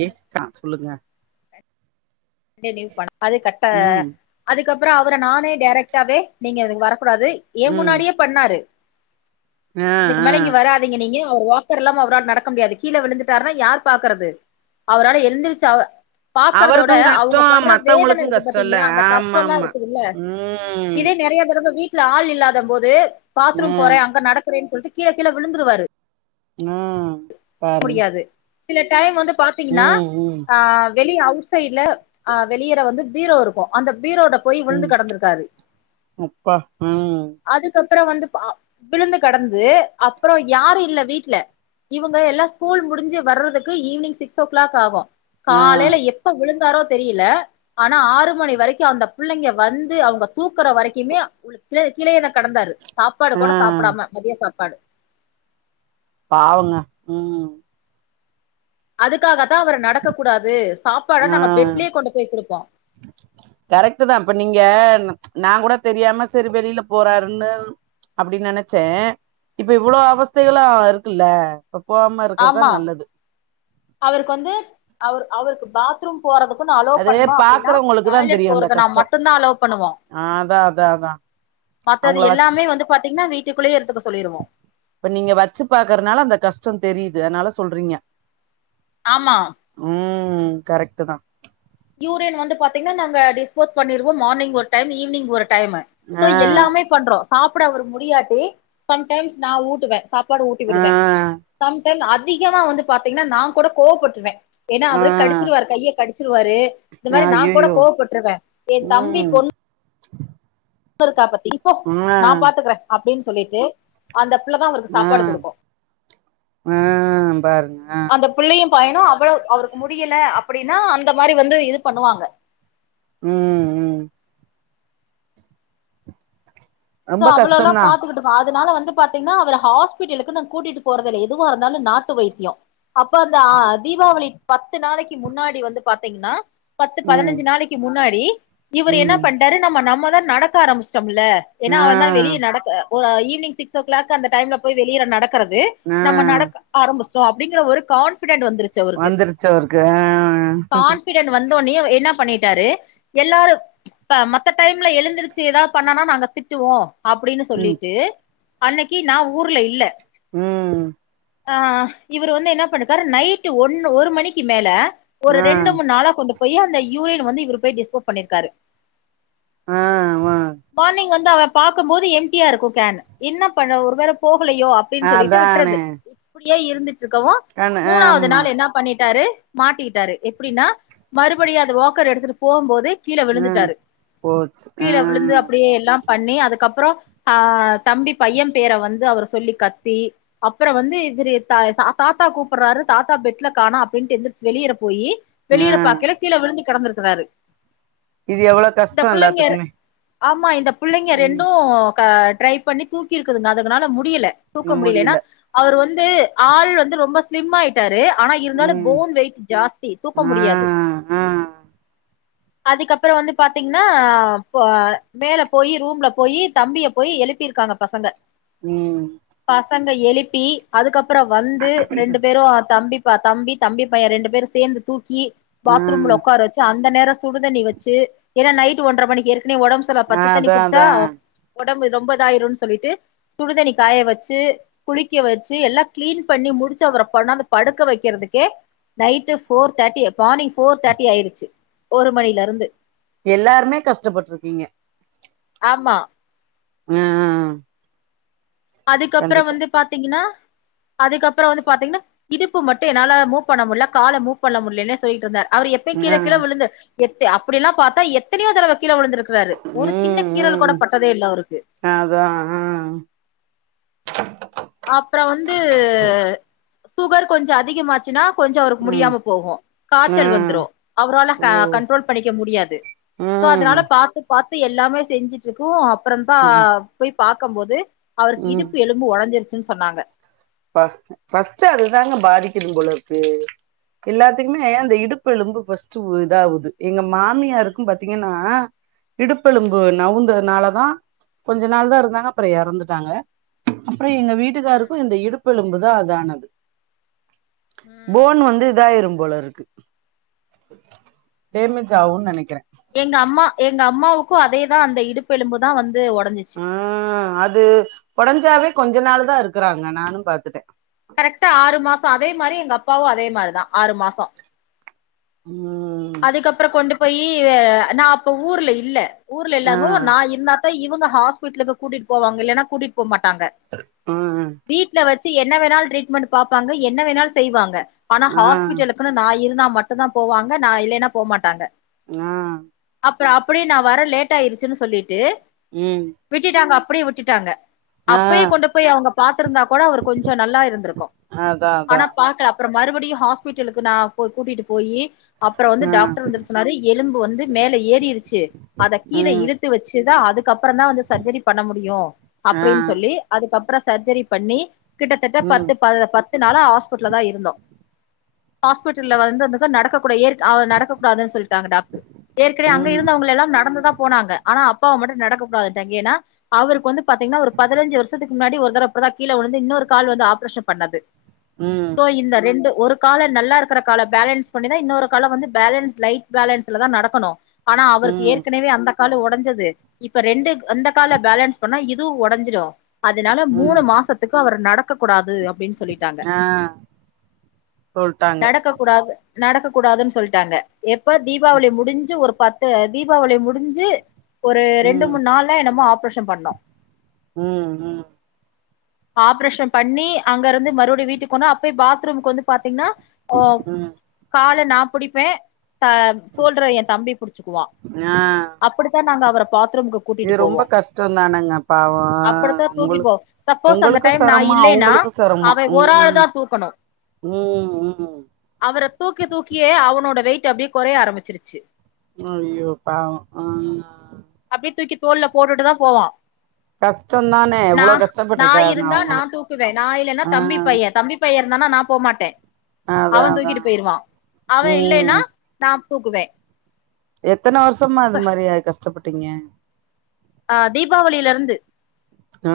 ஏ கா சொல்லுங்க டெலிவுபாணா அது கட்ட ம் அதுக்கப்பறோ அவர நானே டேரெக்டாவே நீங்க இதுக்கு வரக்கூடாது ஏன் ம் முன்னாடியே பண்ணாரு ஆ இதுக்கு ஆ மேல இங்க வரா தீங்க நீங்க அவர் வாக்கர் இல்லாம அவரால நடக்க முடியாது கீழ விழுந்துட்டாருன்னா யார் பாக்குறது அவரால எழுந்திரிச்சு அவ பாக்கறதவ ட அவருக்கு அவுங்க கஷ்டோ படுற வேதன மத்தவங்களுக்கு இருக்கு கஷ்டோ இல்ல பாத்தீங்களா அந்த கஷ்ட ஆமா எல்லா ஆமா இருக்குதுல்ல ம் இதே நெறைய தடவ வீ ட்ல ஆள் இல்லாத போது பாத்ரூம் போறே ம் அங்க நடக்குறே சொல்ட்டு கீழ கீழ விழுந்துருவாரு ம் பாருங்க முடியாது சில டைம் வந்து பா த்தீங்கன்னா ம் ம் அ வெளி அவுட் சைட்ல அ வெளியேற வந்து பீரோ இருக்கு அந்த பீரோட போய் விழுந்து ம் கெடந்திருக்காரு அப்பா ம் அதுக்கப்பறோ வந்து பா விழுந்து கெடந்து அப்பறோ யாரு இல்ல வீட்ல இவங்க எல்லா ஸ்கூல் முடிஞ்சு வர்றதுக்கு ஈவினிங் சிக்ஸ் ஓ க்ளாக் ஆகு ஆ காலேல எ ப்ப விழுந்தாரோ தெரியல ஆனா ஆறு மணி வரைக்கு அந்த பிள்ளைங்க வந்து அவுங்க தூக்குற வரைக்குமே கிழ கீழயே தா கெடந்தாரு சாப்பாடு ஆ கூட சாப்டாம மதிய சாப்பாடு பாவங்க ம் அதுக்காக தா அவர் நடக்க கூடாது சாப்பாட ஆ நாங்க பெட்லயே கொண்டு போய் குடுப்போ கரெக்ட்டு தா இப்ப நீங்க நா கூட தெரியாம செரி வெளில போறாருன்னு அப்பிடி நெனச்சே இப்ப இவ்ளோ அவஸ்தைகளா இருக்குல்ல அப்ப போகாம இருக்கறது தா ஆமா நல்லது அவருக்கு வந்து அவரு அவருக்கு பாத் த்ரூம் போறதுக்கு நா அலோ அது பண்ணு அப்டினா பாக்குறவங்களுக்கு தா டாய்லட் தெரியு அந்த போறதுனா கஷ்டோ மட்டுந்தா அலோவ் பண்ணுவோ ஆ அதா அதா அதா மத்தது அவங்கள வச் எல்லாமே வந்து பாத்தீங்கன்னா வீட்டுக்குள்ளயே இருந்துத்துக்க சொல்லிருவோ இப்ப நீங்க வச்சு பாக்குறனால அந்த கஷ்டோ தெரியுது அதனால சொல்றீங்க ஆமா உம் கரெக்டு தா யூரின் வந்து பாத்தீங்கனா நாங்க டிஸ்போஸ் பண்ணிருவோ மார்னிங் ஒரு டைமு ஈவ்னிங் ஒரு டைமு சோ ஆ எல்லாமே பண்றோ சாப்பிட அவரு முடியாட்டி சம்டைம்ஸ் நா ஊட்டுவ சாப் பாடு ஊட்டி ஆ விடுவ சம்டைம் அதிகமா வந்து பாத்தீங்கனா நா கூட கோவபட்டுடுவ ஏனா ஆ அவரு கடிச்சிருவாரு கைய கடிச்சிருவாரு இந்த மாரி நா கூட அய்யய்யோ கோவப்பட்ருவ என் தம்பி ம் பொண் ணு இருக்கா பத்தி நீ போ ஆ நா பாத்துக்குற அப்டினு சொல்லிட்டு அந்த புள்ள தா அவருக்கு ஆ சாப்பாடு குடுக்கு ஆ பாருங்க ஆ அந்தப் புள்ளையு பயனு அவ்ளோ அவருக்கு முடியல அப்டினா அந்த மாரி வந்து இது பண்ணுவாங்க ம் ம் சோ ரொம்ப அவ்ளோல்லா கஷ்டந்தா பாத்துக்கட்டோ அதுனால வந்து பாத்தீங்கனா அவர ஹாஸ்பெடலுக்கு நா கூட்டிட்டு போறதுல எதுவா இருந்தாலு நாட்டு வைத்தியோ அப்ப அந்த அ தீபாவளி பத்து நாளைக்கு முன்னாடி வந்து பாத்தீங்கனா பத்து ம் பதினஞ்சு நாளைக்கு முன்னாடி இவரு என்ன ம் பன்னிட்டாரு நம்ப நம்பதா நடக்க ஆரம்பிச்சிடோம்ல ஏன்னா ஆ அவந்தா வெளிய நடக்க ஒரு ஈவினிங் சிகஸ் ஓ கிளாக் அந்த டைம்ல போய் வெளியில நடக்குறது ஆ நம்ப நடக்க ஆரம்பிச்சுட்டோ அப்டிங்கிற ஒரு கான்பிடெண்ட் வந்துருச்சு அவருக்கு வந்துருச்சு அவருக்கு அ அ ரிட்டன் வந்தோனே என்ன பண்ணிட்டாரு எல்லாரு இப்ப மத்த டைம்ல எழுந்துருச்சு ஏதாது பண்ணனா நாங்க திட் டுவோ அப்டினு ம் சொல்லிட்டு அன்னைக்கு நா ஊர்ல இல்ல ம் ஆ இவரு வந்து என்ன பண்ணிருக்காரு நைட்டு ஒன்னு ஒரு மணிக்கு மேல ஒரு ஆ ரெண்டு மூணு நாளா கொண்டு போயி அந்த யூரின் வந்து இவுரு போய் டிஸ்போஸ் பண்ணிருக்காரு ஆ வா மார்னிங் வந்து அத பாக்கு போது எம்டியா இருக்கு கேன் என்ன பண்ண ஒரு வேல போகலயோ அப் அப்டினு சொல்லிட்டு அதானே விட்றது இப்படியே இருந்துட்டு இருக்கவு கண் மூணாவது ஆமா நாளு என்ன பண்ணிட்டாரு மாட்டிகிட்டாரு எப்டினா மறுபடியு அது வாக்கர் எடுத்துட்டு போகுபோது கீழ ம் விழுந்துட்டாரு போச்சு ஆ கீழ விழுந்து அப்படியே எல்லா பண்ணி அதுக்கப்றோ ஆ தம்பி பைய பேர வந்து அவரு சொல்லி கத்தி அப்றோ வந்து இவருதா தாத்தா கூப்பறாரு தாத்தா பெட்ல காணோ அப்டின்டு எந்துருச்சு வெளியில போயி ஆ வெளியில பாக்கயில கீழ விழுந்து கெடந்திருக்கறாரு இது எவ்ளோ இந்த கஷ்டோ பிள்ளைங்க எல்லாத்துக்குமே ஆமா இந்த பிள்ளைங்க ம் ரெண்டு ட்ரை பண்ணி தூக்கிருக்குதுங்க அதுகனால முடியல தூக்க ம் முடியல என்னா முடில அவரு வந்து ஆள் வந்து ரொம்ப ஸ்லிம் ஆயிட்டாரு ஆனா இருந்தாலு ம் போன் வெயிட் ஜாஸ்தி தூக்க ஆ முடியாது ஆ அதுக்கப்றோ வந்து பாத்தீங்கன்னா ஆ போ மேல போயி ரூம்ல போயி தம்பிய போயி எழுப்பிருக்காங்க பசங்க ம் பசங்க எழுப்பி அதுக்கப்றோ வந்து ரெண்டு பேரு தம்பி தம்பி தம்பி பைய ரெண்டு பேரு சேர்ந்து தூக்கி ஆ பாத்ரூம்ல உட்கார வச் அந்த நேரோ சுடுதண்ணி வச்சு என்னா நைட் ஒன்றரை மணிக்கு ஏற்கனவே உடம்பு சரிலா ஆ தண்ணி அதா குடிச்சா அதா உடம்பு ரொம்ப இதாயிரும்னு சொல்லிட்டு சுடுதண்ணி காய வச்சு குளிக்க வச்சு எல்லா கிளீன் பண்ணி முடிச்சு அவர கொண்டாது படுக்க வைக்கிறதுக்கே night four thirty morning four thirty ஆயிடுச்சு ஒரு மணில இருந்து எல்லாருமே கஷ்டப்பட்டுருகீங்க ஆமா ஆ ஆ ஆ அதுக்கப்றோ வந்து பாத்திங்கன்னா அதுக்கறோ வந்து பாத்திங்ன்னா இடுப்பு மட்டு என்னால மூப் பண்ணமுட்ல்ல கால மூப் பண்ண முட்ல்லனே சொல்லிட்டு இருந்தே அவர் எப் பயு ஆ கீழ கீழ விழுந்து எத் அப்படில்லா பாத்தா எத்தனையோ தடவ கீழ விழுந்திருக் காரு ஒரு ம் சின்ன கீரல் ம் கூட பட்டதே இல்ல அவருக்கு அதா அ அப்றோ வந்து சுகர் கொஞ்சோ அதிகமாச்சுன்னா கொஞ்சோ அவ்ருக்கு ம் முடியாம போகு ஆ காச்சல் வந்ரு அவ்ரால ஓ கண்ட்ரோல் பண்ணிக்க முடியாது சோ அத ம் நாலபாத்து பாத்து எல்லாமே செஞ்சிட்டுருக்கவு அப்றோ தா ம் போய் பாக்கம்போது அவருக்கு ம் இடுப்பு எழும்பு பு ஒடஞ்சிருச்சுன்னு சொன்னாங்க பா பஸ்ட்ட் அதுதாங்க பாதிக்குது போலருக்கு எல்லாத்துக்குமே அந்த இடுப்பெலும்பு ஃபஸ்ட் இதாகுது எங்க மாமியாருக்கு பாத்திங்கன்னா ம் இடுப்பெலும்பு நவுந்ததுனாலதா கொஞ்ச நாள் தா இருந்தாங்க அப்றோ இறந்துட்டாங்க அப்றோ எங்க ம் வீட்டுக்காருக்கு இந்த இடுப்பெலும்புதா இதானது ம் போன் வந்து இதாயிரு போலருக்கு டேமேஜ் ஆவுன்னு நெனக்குற எங்க அம்மா எங்க அம்மாவுக்கு அதேதா அந்த இடுப்பெலும்பு தா வந்து ஒடஞ்சிச்சு அ அது ஒடஞ்சாவே கொஞ்ச நாளு தா இருக்குறாங்க நானு பாத்துட்டே கரெக்ட்டா ஆறு மாசோ அதே மாதிரி எங்க அப்பாவு அதே மாரிதா ஆறு மாசோ ம் அதுக்கப்றோ கொண்டு போயி நா அப்ப ஊர்ல இல்ல ஊர்ல ஆ இல்லாங்கோ நா இருந்தா‌ தா இவங்க ஹாஸ்பிட்லுக்கு கூட்டிட்டு போவாங்க இல்லன்னா கூட்டிட்டு போ மாட்டாங்க அ வீட்ல வச்சு என்ன வேணாலு ட்ரீட்மெண்ட் பாப்பாங்க என்ன வேணாலு செய்வாங்க ஆனா ஆ ஹாஸ்பிட்டலு க்குனு நா இருந்தா மட்டுதா போவாங்க நா இல்லேன்னா போமாட்டாங்க அ அப்றோ அப்டியே நா வர லேட் ஆயிருச்சுன்னு சொல்லிட்டு ம் விட்டுட்டாங்க அப்டியே விட்டுட்டாங்க ஆ அப்பயே கொண்டு போய் அவுங்க பாத்ருந்தா கூட அவர் கொஞ்சோ நல்லா இருந்ருக்கு அதா அதா ஆனா பாக்கல அப்றோ மறுபடியு ஹாஸ்பிட்டலுக்கு நா போய் கூட்டிட்டு போய்யி அப்றோ வந்து ஆ டாக்டர் வந்து சொன்னாரு எலும்பு வந்து மேல ஏறிருச்சு அத கீழே ம் இழுத்து வச்சுதா அதுக்கப்றோ தா வந்து சர்ஜரி பண்ண முடியு ஆ அப்படின்னு சொல்லி அதுக்கப்றோ சர்ஜரி பண்ணி கிட்டத்தட்ட ம் பத்து ப பத்து ஹாஸ்பிட்ல தா இருந்தோ ஹாஸ்பிட்டல்ல வந்தோந்துத்கோ நடக்கக்கூட ஏற அவர நடக்கக் கூடாதுன்னு சொல்லிட்டாங்க டாக்ட்ரு ஏற்கனவே அங்க ம் இருந்தவங்ளே எல்லா நடந்துதா போனாங்க ஆனா அப்பாவா மட்டு நடக்க கூடாதுன்னுட்டாங்க ஏன்னா அவருக்கு வந்து பாத்திங்ன்னா ஒரு பதினஞ்சு வருஷத்துக்கு முன்னாடி ஒரு தர அப்பதா கீழே வந்து இன்னொரு கால் வந்து ஆபரேஷன் பண்ணது ம் சோ இந்த ரெண்டு ஒரு கால நல்லா இருக்குற கால பேலன்ஸ் பண்ணிதா இன்னொரு கால வந்து பேலன்ஸ் லைட் பேலன்ஸ்ல தா நடக்கணு ஆனா அவருக்கு ம் ஏற்கனவே அந்த காலு ஒடஞ்சது இப்ப ரெண்டு அந்த கால பேலன்ஸ் பண்ணா இதுவு ஒடைஞ்சிடு அதுனால மூணு ம் மாசத்துக்கு அவர் நடக்கக்கூடாது அப்டின் சொல் லிட்டாங்க ஆ சொல்ட்டாங்க நடக்க கூடாது நடக்கக்கூடாதுன் சொல்ட்டாங்க எப்ப தீபாவளி முடிஞ்சு ஒரு பத் து தீபாவளி முடிஞ்சு ஒரு ரெண்டு ம் மூண் நாள்ல என்னமோ ஆப்ரேஷன் பண்ணோ ம்ம் ஆப்ரேஷு பண்ணி அங்கருந்து மறுவிடி வீட்டுக்கொனா அப்பெய் பாத்ரூம்க்கு வந்து பாத்தீங்னா ஓப் ம் கால நா புடிப்பே த சோல்ட்ற எ தம்பி புடிச்சுக்குவா ஞா அப்படித்தா நாங்க அவர பாத்ரூம்க்கு இது கூட்டிட்டு ரொம்ப போவோ கஷ்டோதானங்க பாவோ அப்படித்தா உங்குளு தூக்கிட்டு போவோ சப்போஸ் அந்த உங்களுக்கு டைம் நா செரம்ம இல்லைன்னா அவங்களுக்கு செரம்மா அவ ஒரு ஆள் உம் தா தூக்கணு உ உ அவர தூக்கி தூக்கியே அவ்னோட வெய்ட் அப்டியே கொறைய ஆரம்பிச்சிருச்சி அய்யோ பாவோ அ நா அப்டீ தூக்கி தோள்ல போட்டுட்டுதா போவா கஷ்டந்தானே நா எவ்ளோ நா கஷ்டப்பட்ருக்காங்க இருந்தா நா அவங்களு தூக்குவே நா இல்லேன்னா ஆ தம்பி பைய தம்பி பைய இருந்தானா நா போமாட்டே அ அதா அதா போய்ர்வா அவெ இல்லேன்னா ம் நா கூப்டுவே எத்தன வருஷமா இது மாரிய கஷ்டப்பட்டீங்க ஆ தீபாவளில இருந்து ஆ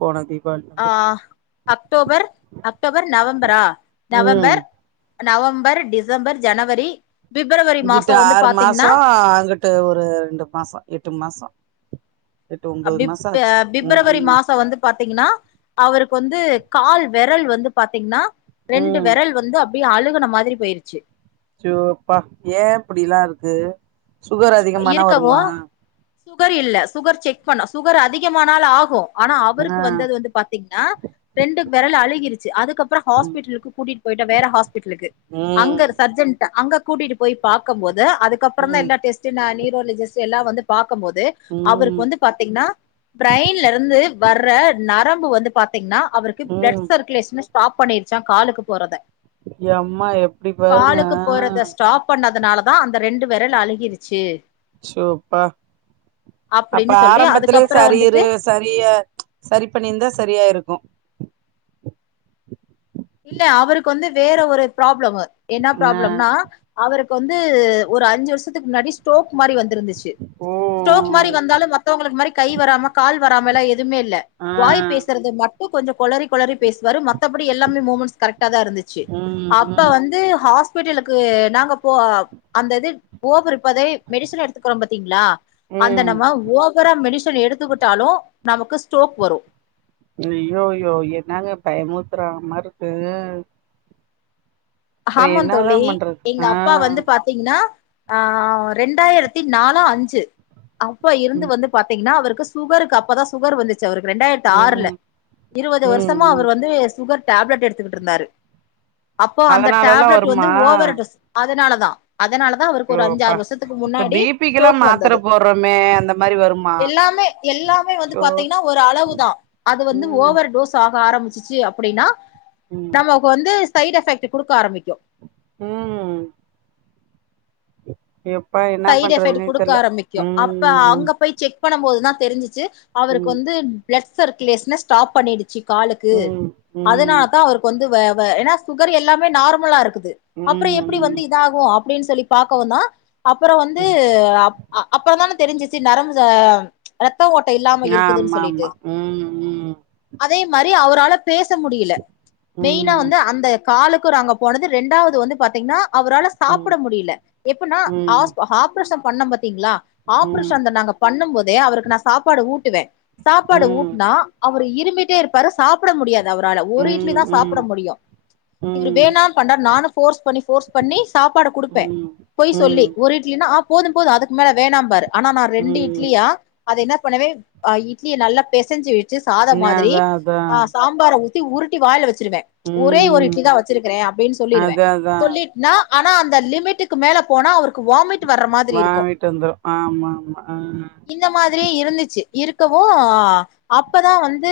போன தீபாள் ஆ அக்டோபர் அக்டோபர் நவம்பரா ம் நவம்பர் நவம்பர் டிசம்பர் ஜனவரி பிப்ரவரி இங்கிட்ட மாசோ வந்து ஆறு பாத்தீங்கன்னா மாசோ அங்கட்டு ஒரு ரெண்டு மாசோ எட்டு மாசோ எட்டு ஒன்பது மாசோ அப்டிப்பே ஆச்சு பிப்ரவரி ம் மாசோ வந்து பாத்தீங்கினா அவருக் வந்து கால் வெரல் வந்து பாத்தீங்னா ரெண்டு ம் வெரல் வந்து அப் பி அழுகுன மாதிரி போய்ர்ச்சி ச்சோப்பா ஏ இப்டிலா இருக்கு சுகர் அதிகமானா இருக்கவு வருமா சுகர் இல்ல சுகர் செக் பண்ணோ சுகர் அதிகமானாலு ஆகூ ஆனா அவருக்கு ஆ வந்தது வந்து பாத் திங்னா ரெண்டு வெரல் அழுகிருச்சி அதுக்கப்றோ ம் ஹாஸ்பிட்டல்க்கு கூட்டீட் போய்ட்டோ வேற ஹாஸ்பிட்லுக்கு ம் அங்கர் சர்ஜென்ட்டா அங்க கூட்டீட்டு போய் பாக்கம்போது அதுக்கப்பறந்தா ம் எல்லா டெஸ் ச்சின்னா நீரோலிஜிஸ்ட்டு எல்லா வந்து பாக்கம்போது அவருக் ம் வந்து பாத்தீங்னா ப்ரைன்லருந்து வர்ற நரம்பு வந்து பாத்தீங்னா அவருக்கு ப்ளட் ம் சர்க்குலேஷ்னு ஸ்டாப் பண்ணீர்ச்சா காலுக்கு போறத எம்மா எப்டி பாருங்க ஆ பண்ணதுனாலதா அந்த ரெண்டு வெரல் அழுகிருச்சி ச்சோப்பா அப்ப அப்படின்னு சொல்லி ஆரம்பத்துலே அதுக்கப்புறம் வந்துட்டு சரீருஸ் சரியா சரி பண்ணிந்தா சரியாய்ருக்கு இல்ல அவருக் வந்து வேற ஒரு ப்ராப்ளமு என்னா ஆ ப்ராப்ளம்னா அவருக் வந்து ஒரு அஞ்சு வருசத்துக்கு முன்னாடி ஸ்டோக் மாரி வந்திருந்துச்சி ஓ ஸ்டோக் மாரி வந்தாலு மத்தவ்களுக் மாரி கை வராம கால் வராம எல்லா எதுமே இல்ல ஆ வாய் பேஸ்றது மட்டு கொஞ்சோ கொளறி கொளறி பேஸ்வாரு மத்தபடி எல்லாமே மூமண்ஸ் கரக்டாதா இருந்து ச்சி ம் அப்ப ம் வந்து ஹாஸ் ஸ்பிட்டலுக்கு நாங்க போ அப் அந்த இது ஓப்பிருப்பதை மெடிசன் எடுத்துக்றோ பாத்தீங்ளா அந்த ம் நம்ம ஓவரா மெடிஷன் எடுத்துக்குட்டாலு நமக்கு ஸ்டோக் வரு அய்யோயோ என்னாங்க பயமூத்துற மார் ருக்கு ஹாமோந் தோழி என்னதான் பண்றது? ஆ. எங்கப்பா வந்து பாத் தீங்கன்னா அ ரெண்டாயிரத்தி நாலா அஞ்சு அப்ப இருந்து ம். வந்து பாத்தீங்ன்னா அவருக்கு சுகருக்கு அப்பதா சுகர் வந்துச்சு அவருக்கு ரெண்டாயிரத்தி ஆறுல ம். இருவது ம். வருஷம் மா ம். அவரு வந்து சுகர் டாப்லெட் எடுத்துக்கிட்டு இருந்தாரு இப்போ அந்த அதனாலலாம் டாப்லெட் வந்து வருமா? ஓவர் டோஸ் அதனால தா அதனால தா அவருக்கு ஐயோ ஒரு அஞ்சு அப்பா! ஆறு வருஷத்துக்கு இப்ப முன்னாடி பிபிக்கெல்லாம் ஸ்ட்டோக் மாத்திர வந்தது போடுறோமே! அந்த மாரி வருமா? எல்லாமே எல்லாமே வந்து அச்சோ! பாத்தீங்கனா ஒரு அளவுதா அது வந்து ம். ஓவர் டோஸ் ஆக ஆரம்பிச்சுச்சு அப் ப்டினா ம். நமக்கு வந்து சைடு எஃபெக்ட் குடுக்க ஆரம்பிக்கு ம் எப் சைடு எஃபெக்ட் குடுக்க ஆரம்பிக்கு அப்ப ம். அங்க போய் செக் பண்ணும் போது தா தெரிஞ்சுச்சு அவருக்கு ம். வந்து பிளட் சர்க்குலேஷன ஸ்டாப் பண்ணிடுச்சு காலுக்கு ம். ம். ம். அதுனால தா அவரு வந்து வ வ ஏனா சுகர் எல்லாமே நார்மலா இருக்குது அப்ற எப்டி ம். வந்து இதாகு அப்ப அப்டின்னு சொல்லி பாக்கவுந்தா அப்புற வந்து ம். அ அப்ப தானே தெரிஞ்சுச்சு நரம்புல ரத்த ஓட் ட இல்லாம இருக்குதுனு சொல்லிட்டு ஆமாமா. ம். ம். அதே மாறி அவரால பேச முடியல மெயினா ம். வந்து அந்த காலுக்கு நா அங்க போனது இரண்டாவது வந்து பாத்தீங்கனா அவரால ம். சாப்ட முடியல எப்பனா ம். ஆஸ் ஆப்ரேஷன் பண்ணம் பாத்தீங்களா ம். ஆப்ரேஷன் அந்த நாங்க பண்ணும் போதே அவருக்கு நா சாப்பாடு ஊட்டுவே ம் சாப்பாடு ஊட்னா அவரு இருமிட்டே இருப் சாப்ட முடியாது அவரால ம் ஒரு இட்லிதா ம் சாப்பட முடியு இவுரு ம் வேணா பண்றாரு நானூ ஃபோர்ஸ் பண்ணி ஃபோர்ஸ் பண்ணி சாப்பாடு குடுப்பே ம் பொய் சொல்லி ம் ஒரு இட்லினா ஆ போது போது அதுக்கு மேல வேணாம்பாரு ஆனா நா ரெண்டு ம் இட்லியா அது என்ன பண்ணுவே அ இட்லிய நல்லா பெசஞ்சு வச்சு சாத மாதிரி அதா அதா ஆ சாம்பார ஊத் தி உருட்டி வாயில வச்சிருவே ஒரே ஒரு ம் இட்லிதா வச்சிருக்கிறே அப்டீன் சொல்லிருவே அதா அதா சொல்லீட் னா ஆனா அந்த லிமிட்டுக்கு மேல போனா அவருக்கு வாமிட் வர்ற மாதிரி இருக்கு வாமிட் வந்துரு ஆமா ஆமா அ இந்த மாதிரியே இருந்துச்சு இருக்கவு அப்பதா வந்து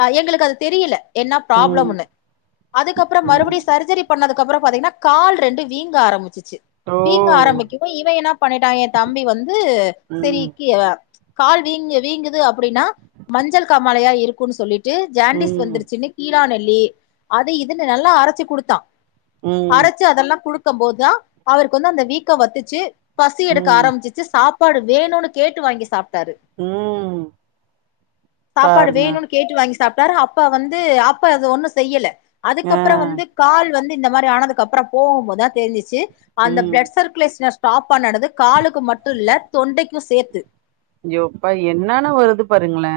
அ எங்களுக்கு அது தெரியல என்ன ம் ப்ராப்ளம்முனு அதுக்கப்ற மறுபடி ம் சர்ஜரி பண்ணதுக்கப்ற பாத்தீங்கனா கால் ரெண்டு வீங்க ஆரம்பிச்சுச்சு ஓ வீங்க ஆரம்பிக்குவு இவ என்ன பண்ணிட்டா என் தம்பி வந்து செரி ம் கீ கால் வீங்கு வீங்குது அப்டினா மஞ்சள் காமாலையா இருக்குனு சொல்லிட்டு ஜாண்டிஸ் ம் வந்துருச்சுன்னு கீழா நெல்லி அது இதுன்னு நல்லா அரச்சு குடுத்தா ம் அரச்சு அதெல்லா குடு கம் போது தா அவருக்கு வந்து அந்த வீக்க வத்துச்சு பசி எடுக்க ம் ஆரம்பிச்சு ச்சு சாப்பாடு வேணுனு கேட்டு வாங்கி சாப்ட்டாரு ம் சாப்பாடு பாருங்க வேணுன்னு கேட்டு வாங்கி சாப்ட்டாரு அப்ப வந்து அப்ப அது ஒன்னு செய்யல ஆ அதுக்கப்ற வந்து கால் வந்து இந்த மாறி ஆனதுக்கு அப்ற போகும்போதா தெரிஞ்சுச்சு அந்த ம் பிளட் சர்க்குலேஷன ஸ்டாப் ஆடது காலுக்கு மட்டு இல்ல தொண்டைக்கு சேத்து ஐயோப்பா என்னன வருது பாருங்களே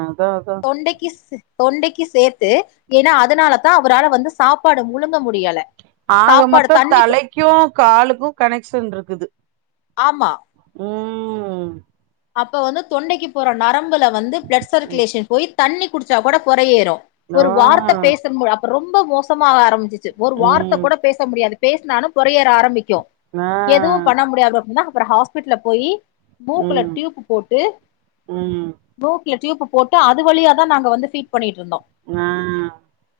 அதா அதா தொண்டைக்கு ஸ் தொண்டைக்கு சேத்து ஏனா அதனாலதா அவரால வந்து சாப்பாடு முழுங்க முடியல ஆக சாப்பாடு மொத்த தண்ணி தலைக்கு காலுக்கு கனெக்ஷன் இருக்குது ஆமா ம் அப்ப வந்து தொண்டைக்கு போற நரம்புல வந்து பிளட் ம் சர்க்குலேஷன் போயி தண்ணி குடிச்சா கூட பொறயேறு ஒரு வார்த்த பேசனும் அப்ப ரொம்ப மோசமாவஆரம்பிச்சிச்சு ஒரு வார்த்த கூட பேச முடியாது பேசுனாலு பொறையேற ஆரம்பிக்கு எதுவு பண்ண முடியாது அப்டின்னா அப்றம் ஹாஸ்பிடல்ல போயி மூக்குலட் டியூபு போட்டு மூக்குல டியூப்பு போட்டு அது வழியா தா நாங்க வந்து ஃபீட் பண்ணிட்டு இருந்தோம் அ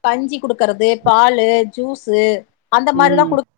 கஞ்சி குடுக்குறது பாலு ஜூஸு அந்த மாரிதா குடுக்